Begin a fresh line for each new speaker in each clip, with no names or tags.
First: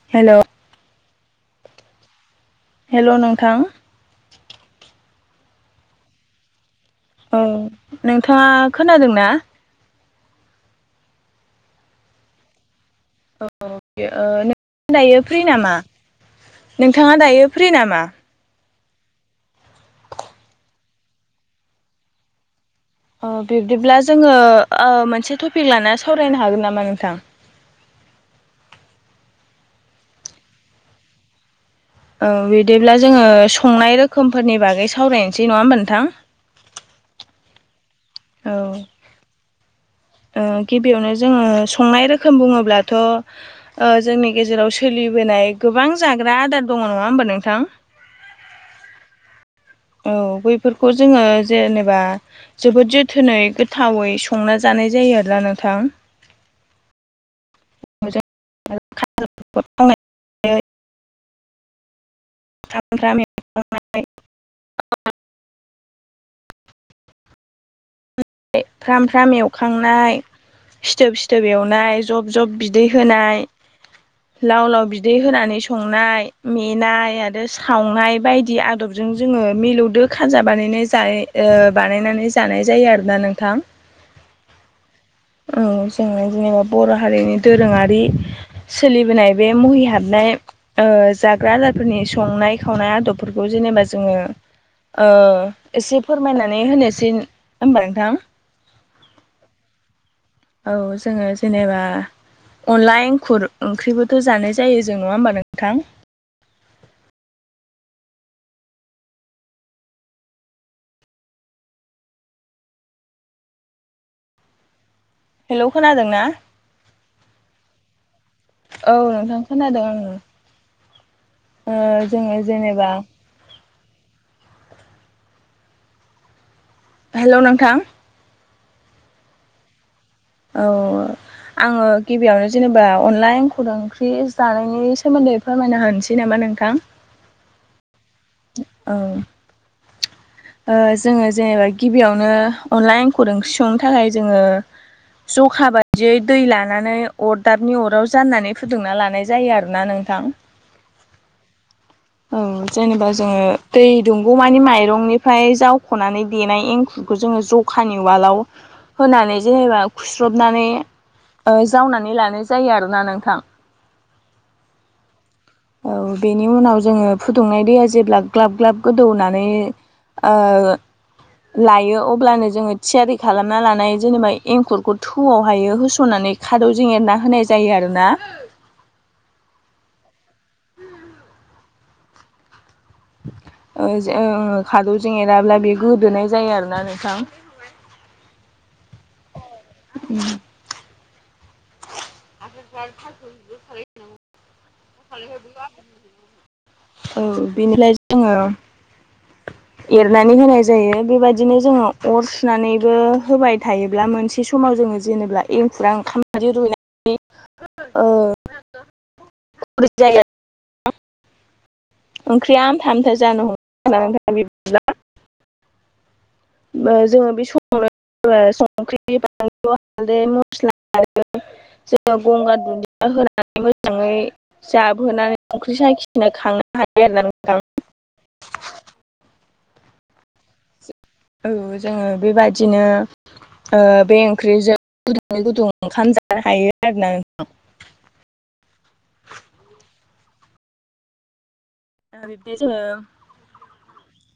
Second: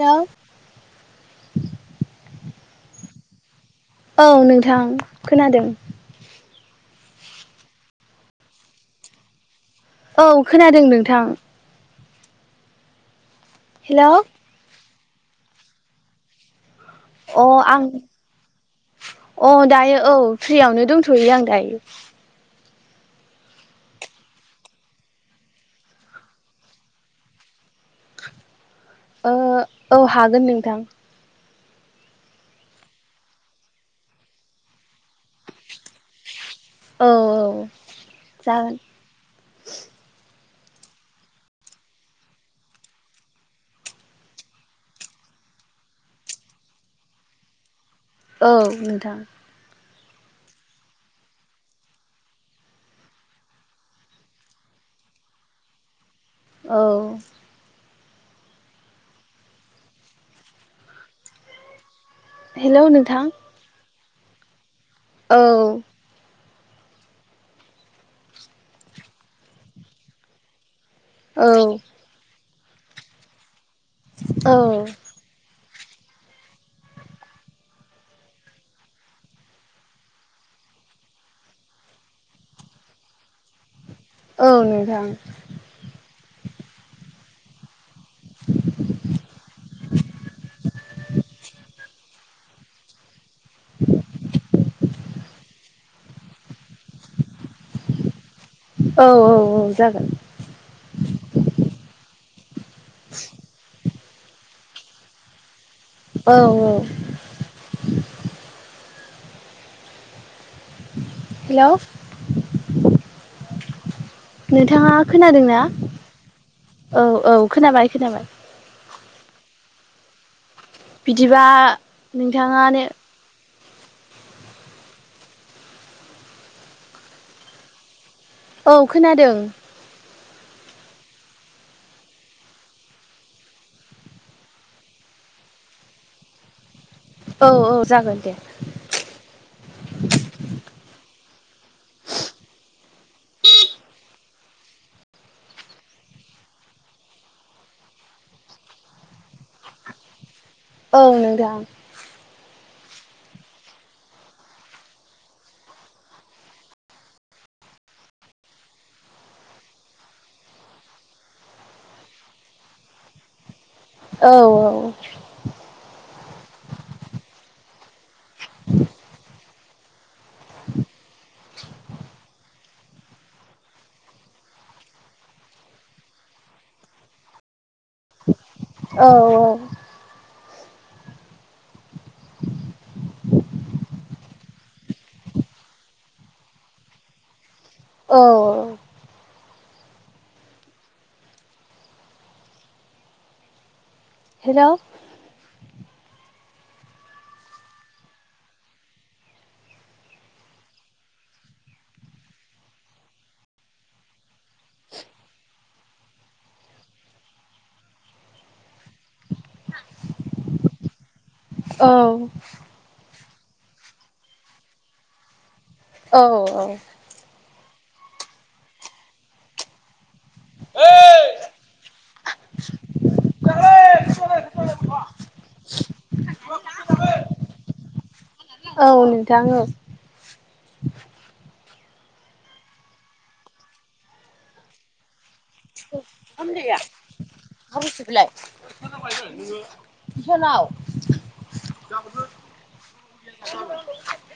हेल'
hello नोंथां।
औ नोंथां खोनादों।
औ नोंथाङा खोनादोंना?
औ खोनादों नोंथां। हेलौ
नोंथाङा दायो फ्रि नामा? नोंथाङा
अ
दायो फ्रि
आं
नामा?
अ दायो औ फ्रियानो दंथ'यो आं दायो।
अ बिब्दिब्ला जोङो ओ मोनसे टपिक लाना सावरायनो हागोन नामा नोंथां?
ओ औ हागोन नोंथां।
औ बिदिब्ला जोङो संनाय रोखोमफोरनि बागै सावरायनोसै नङा होमबा नोंथां?
औ औ। जागोन
औ।
[unintelligible]
ओ गिबियावनो जोङो संनाय रोखोम बुङोब्लाथ' ओ जोंनि गेजेराव सोलिबो नाय गोबां जाग्रा आदार दङ नङा होमबा नोंथां।
औ नोंथां।
औ बैफोरखौ जोङो जेनेबा जोबोद जोथोनै गोथावै संना जानो। जानाय जायो आरोना नोंथां।
औ
[unintelligible]
हेल'
फ्राम
नोंथां।
एवनाय [unintelligible]
औ
फ्राम फ्राम एवखांनाय सिथोब सिथोब
औ
एवनाय जब जब बिदै होनाय
औ
लाव लाव बिदै होनानै संनाय मेनाय आरो सावनाय बायदि आदबजों जोङो मिलौदो खाजा बानाय बानायनानै जानाय जायो आरो। नोंथां
औ नोंथां
जों जेनेबा बर' हारिनि दोरोङारि सोलिबोनाय बे मुहि हाबनाय जाग्रा आदारफोरनि संनाय खावनाय आदब फोरखौ जेनेबा जोङो एसे फोरमायनानै होनोसै। हमबा नोंथां।
औ औ औ जागोन।
औ जोङो जेनेबा अनला एंखुर ओंख्रिबोथ' जानाय जायो जों नङा होमबा नोंथां?
औ औ हेल' नोंथाङा खोनादोंना
हेल' खोनादोंना
औ औ खोनाबाय खोनाबाय।
औ नोंथां खोनादों आङो।
बिदिबा
ओ जोङो
नोंथाङानो।
जेनेबा हेल' नोंथां।
औ खोनादों।
औ आङो गिबियावनो जेनेबा अनला एंखुर ओंख्रि जानायनि सोमोन्दै फोरमायनो होनसै नामा? नोंथां
औ औ जागोन दे।
औ जोङो जेनेबा गिबियावनो अनला एंखुर ओंख्रि संनो थाखाय जोङो। जखा बायदियै दै लानानै अरदाबनि अराव जाननानै फुदुंना लानाय जायो आरोना नों। नोंथां
औ नोंथां।
औ जेनेबा जोङो दै दुंगौ मानि माइरंनिफ्राय जावख'नानै देनाय एंखुर बेखौ जोङो जखानि उवालाव होनानै जेनेबा खुस्रबनानै। जावनानै लानाय जायो आरोना नोंथां।
औ औ
औ बेनि उनाव जोङो फुदुंनाय दैया जेब्ला ग्लाब ग्लाब गोदौनानै। [inaudible] लायो अब्लानो जोङो थियारि खालामना लानाय जेनेबा एंखुरखौ थौआवहायो होस'नानै। माने खादौजों एरना होनाय जायो आरो ना।
औ औ
खादौजों एराब्ला बे गोदोनाय जायो आरोना नोंथां।
औ
उ
हेल'
[unintelligible] औ बिनिफ्राय जोङो एरनानै होनाय जायो बेबायदिनो जोङो अर सुनानैबो होबाय थायोब्ला मोनसे समाव जों जोङो जेनेबा एंखुरा ओंखाम बादि रुइनाय [unintelligible]
औ
ओंख्रिया आमथा आमथा जानो हमोना नोंथां बिदिब्ला।
औ औ।
[unintelligible] संख्रि बानलु हालदै मस्ला आरो जोङो गंगार दुुनदिया होनानै मोजाङै जाबहोनानै संख्रि साखिनो खाङो हायो आरोना नोंथां।
औ नोंथां औ।
औ जोङो बेबादिनो ओ बे ओंख्रिजों गुदुङै गुदुं ओंखाम जानो हायो आरोना नोंथां।
[inaudible]
ओ बिबदि जोङो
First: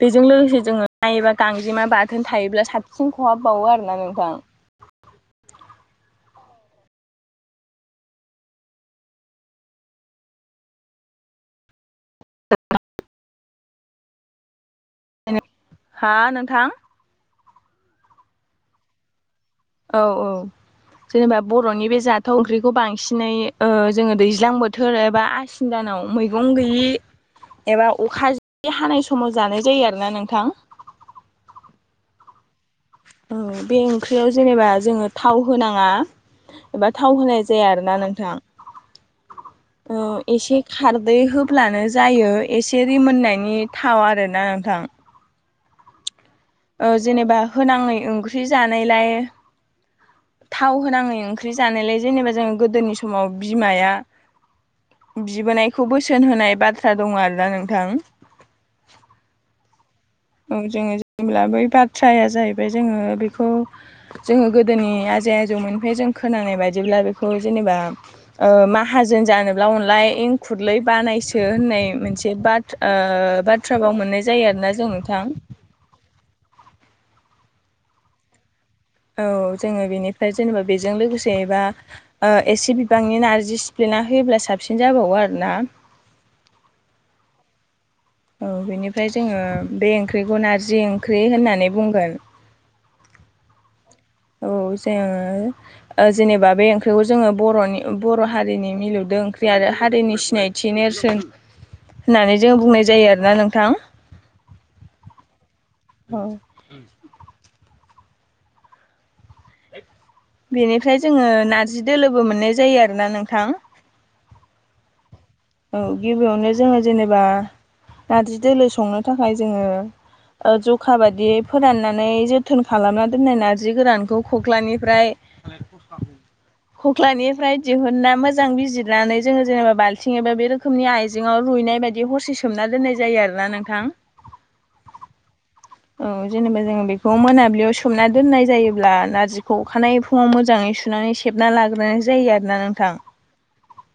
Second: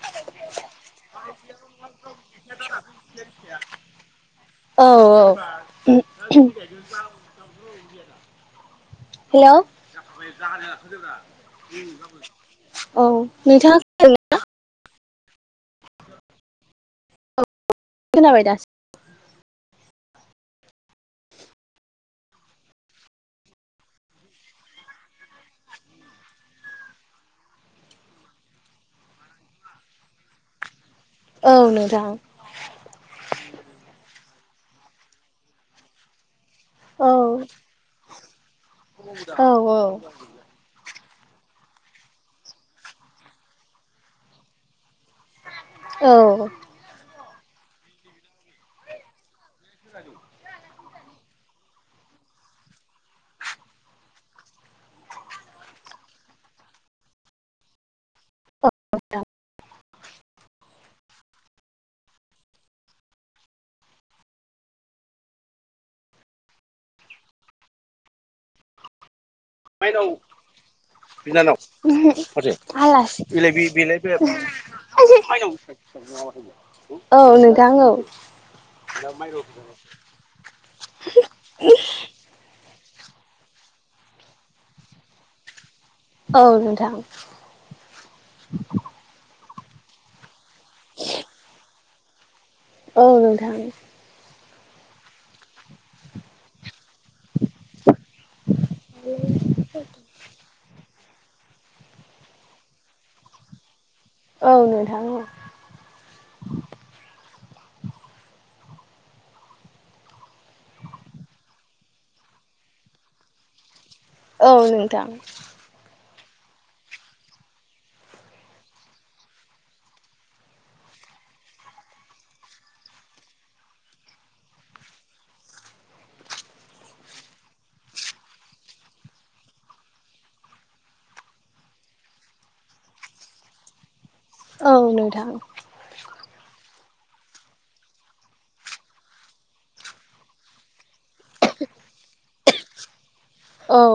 बेजों लोगोसे जोङो नायोबा गांजेमा बाथोन थायोब्ला साबसिन खहाबबावो आरोना नोंथां।
औ औ। हेल'? औ नोंथाङा [unintelligible]
हा नोंथां?
खोनाबाय दासो।
औ औ। जेनेबा बर'नि बे जाथाव ओंख्रिखौ बांसिनै ओ जोङो दैज्लां बोथोर एबा आसिन दान आव मैगं गैयि एबा अखा जि हानाय समाव जानाय जायो आरोना नोंथां।
औ नोंथां।
औ बे ओंख्रियाव जेनेबा जोङो थाव होनाङा एबा थाव होनाय जाया आरोना नोंथां।
औ
ओ एसे खार दै होब्लानो जायो एसे रिमोननायनि थाव आरोना नोंथां।
औ।
ओ जेनेबा होनाङै ओंख्रि जानायलाय
[inaudible]
थाव होनाङै ओंख्रि जानायलाय जेनेबा जों गोदोनि समाव बिमाइया बिबोनायखौ बोसोन होनाय बाथ्रा दङ आरोना नोंथां।
[unintelligible]
औ जोङो जेब्ला बै बाथ्राया जाहैबाय जोङो बेखौ जोङो गोदोनि आजै आजैनिफ्राय जों खोनानाय बादिबा बेखौ जेनेबा ओ माहाजोन जानो अनला एंखुरलै बानायसो होननाय मोनसे बा
आलासि
ओ बाथ्रा फाव मोननाय जायो आरो। ना जों नोथां।
औ नोंथां औ।
औ जोङो बेनिफ्राय जेनेबा बेजों लोगोसे बा ओ एसे बिबांनि नारजि सिप्लेना होयोब्ला साबसिन जाबावो आरोना।
औ नोंथां।
औ बेनिफ्राय जोङो बे ओंख्रिखौ नारजि ओंख्रि होननानै बुंगोन।
औ नोंथां।
औ जोङो जेनेबा बे ओंख्रि खौ जोङो बर'नि बर' हारिनि मिलौदों ओंख्रि आरो हारिनि सिनायथि नेरसोन होननानै जों बुंनाय जायो आरोना नोंथां।
औ नोंथां औ।
औ बेनिफ्राय जोङो नारजि दोलोबो मोननाय जायो आरोना नोंथां?
औ नोंथां।
औ गिबियावनो जोङो जेनेबा नारजि दोलो संनो थाखाय जोङो ओ जखा बादायै फोराननानै जोथोन खालामना दोननाय नारजि गोरानखौ खख्लानिफ्राय खख्लानिफ्राय दिहुनना मोजां बिजिरनानै जोङो जेनेबा बाल थिं एबा बे रोखोमनि आइजेंआव रुइनाय बायदि हरसे सोमना दोननाय जायो आरोना नोंथां।
औ नोंथां।
औ जेनेबा जोङो बेखौ मोनाबिलियाव सोमना दोननाय जायोब्ला नारजिखौ अखानाय फुङाव मोजाङै सुनानै खेबना लाग्रोनाय जायो आरोना नोंथां।
औ।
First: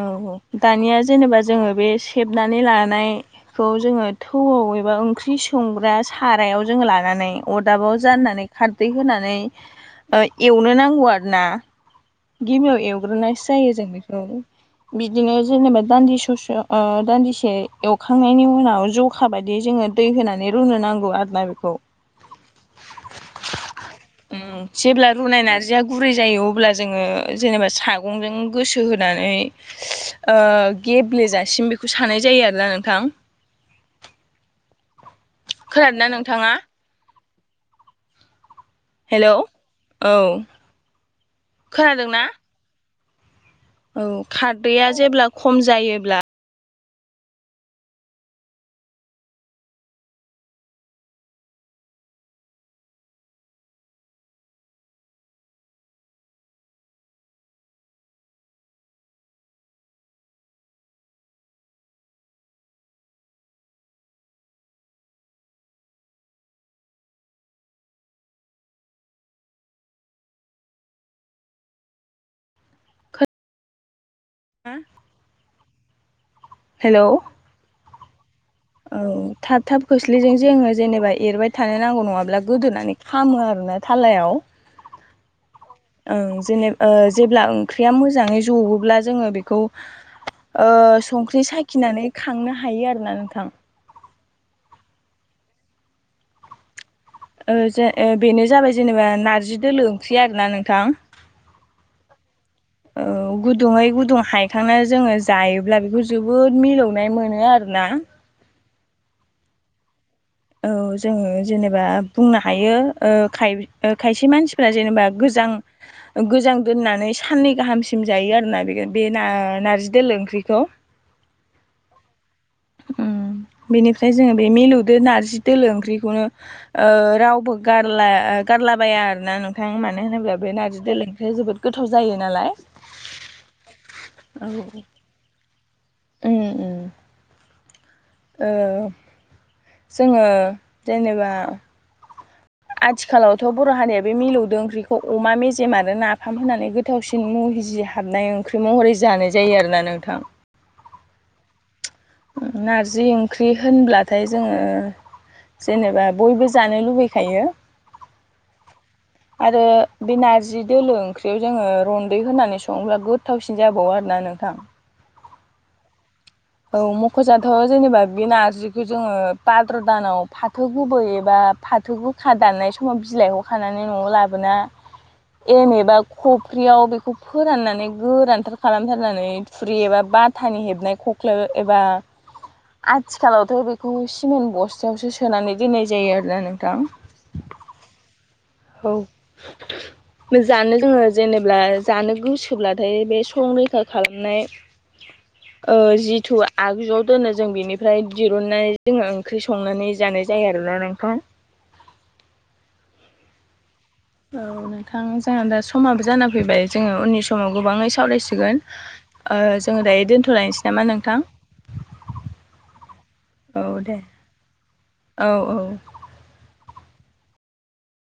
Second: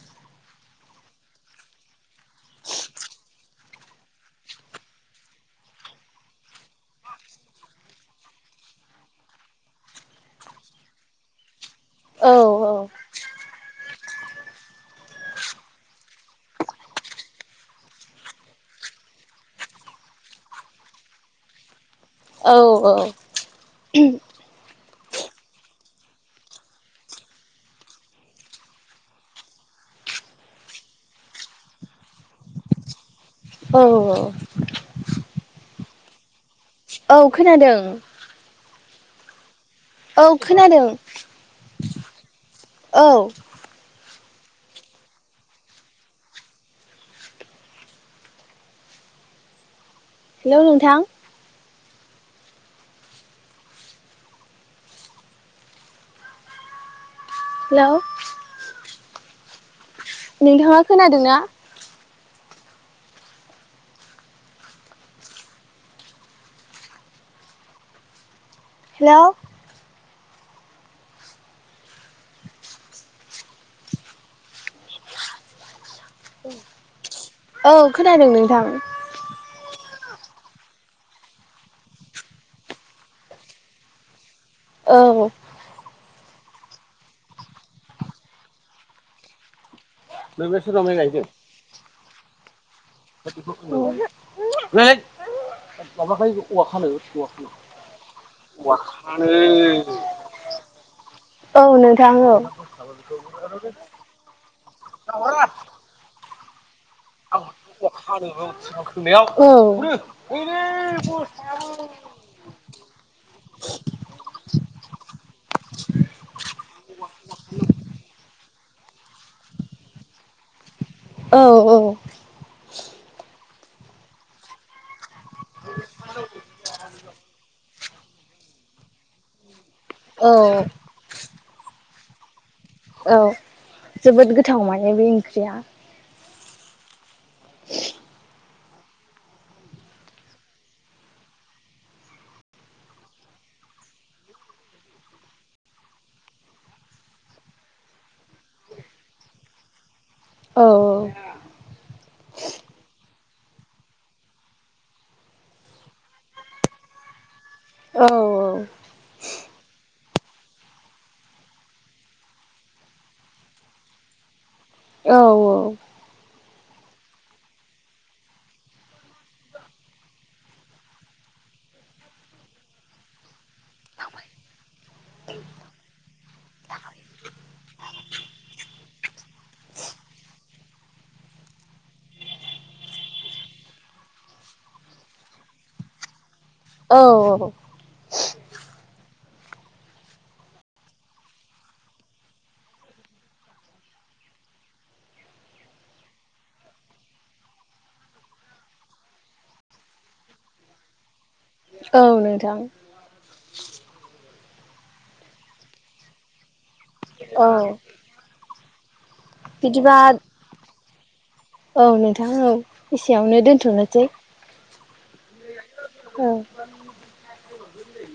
औ औ दानिया जेनेबा जोङो बे सेबनानै लानायखौ जोङो थौआव बबेबा ओंख्रि संग्रा सारायाव जोंङ लानानै अरदाबाव जाननानै खारदै होनानै ओ एवनो नांगौ आरो ना। गिबियाव एवग्रोनायसो जायो जों बेखौ बिदिनो जेनेबा दान्दि ससे दान्दिसे एवखांनायनि उनाव जौखा बायदि बि जोङो दै होनानै रुनो नांगौ आरो ना बेखौ
औ औ।
उम जेब्ला रुनाय नारजिया गुरै जायो अब्ला जोङो जेनेबा सागंजों गोसो होनानै ओ गेब्लेजासिम बेखौ सानाय जायो आरोना नोंथां।
औ औ।
खोनादोंना नोंथाङा?
औ खोनादों।
हेल' औ खोनादों ना?
औ।
औ खारदैया जेब्ला खम जायोब्ला
हेल' नोंथां। हेल'। नोंथाङा खोनादोंना? हेल'।
हा। हेल'।
औ खोनादों नोंथां।
औ थाब थाब खोस्लिजों जोङो जेनेबा एरबाय थानो नांगौ नङाब्ला गोदोनानै खामो आरोना थालायाव।
औ।
ओं जेनेब जेब्ला ओंख्रिया मोजाङै जबोब्ला जोङो बेखौ ओ संख्रि साखिनानै खांनो हायो आरोना नोंथां।
[unintelligible]
ओ जे बेनो जाबाय जेनेबा नारजि दोलो ओंख्रि आरोना नोंथां।
औ नोंथां औ
औ गुदुङै गुदुं हायखांना जोङो जायोब्ला बेखौ जोब जोबोद मिलौनाय मोनो आरो ना।
औ।
औ जोङो जेनेबा बुंनो हायोाय खायसे मानसिफ्रा जेनेबा गो मोजां गोजां दोननानै साननै गाहामसिम जायो आरोना बे बे नाय नारजि दोलो ओंख्रिखौ
औ औ।
उम बेनिफ्राय जोङो बे मिलुदो नारजि दोलो ओंख्रिखौनो ओ रावबो गारला गारलाबाया आरो दोना नोंथां मानो
औ
होनोब्ला बे नारजि दोलो ओंख्रिया जोबोद गोथाव जायो नालाय
औ जोबोद
औ
गोथाव माने बे ओंख्रिया
उम उम।
[unintelligible] [unintelligible]
ओ जोङो जेनेबा आथिखालावथ' बर' हारिया बे मिलौदो ओंख्रिखौ अमा मेजेम आरो नाफाम होनानै गोथावसिन मुं जि हाबनाय ओंख्रि महरै जानाय जायो आरोोना नोंथां।
औ।
नारजि ओंख्रि होनब्लाथाय जोङो जेनेबा बयबो जानो लुबैखायो।
औ औ
आरो बे नारजि दोलो ओंख्रियाव जोङो रन्दै होनानै सङोब्ला गोथावसिन जाबावो आरोना नोंथां
औ औ
औ मख'जाथ' जेनेबा बे नारजिखौ जोङो भाद्र दानाव फाथो गोबोै एबा बा फाथोगोखा दाननाय समाव बिलाइखौ खानानै न'आव लाबोना एवनाय बा खफ्रियाव बेखौ फोराननानै गोरानथार खालामथार होननानै थुरि एबा बाथानि हेबनाय खख्ला एबा आथिखालावथ' बेखौ सिमेन्ट बस्थायावसो सोनानै दोननाय जायो आरोना नों
औ औ
[inaudible] [unintelligible] जानो लोङो जेनेबा जानो गोसोब्लाथाय बे संरैखा खालामनाय ओ जिथु आगजुआव दोनो जों बिनिफ्राय दिरुननाय जोङो ओंख्रि संनानै जानाय जायो आरो ना नोंथां
औ नोथां
औ नोंथां मोजाङानो दा समाबो जाना फैबाय जोङो उननि
औ
समाव गोबाङै सावरायसिगोन ओ जोङो
बिदिबा
दायो दोन्थ'लायनोसै नामा नोंथां
औ नोंथां औ एसेयावनो
औ दे
दोनथ'नोसै
औ औ
औ [inaudible] [unintelligible]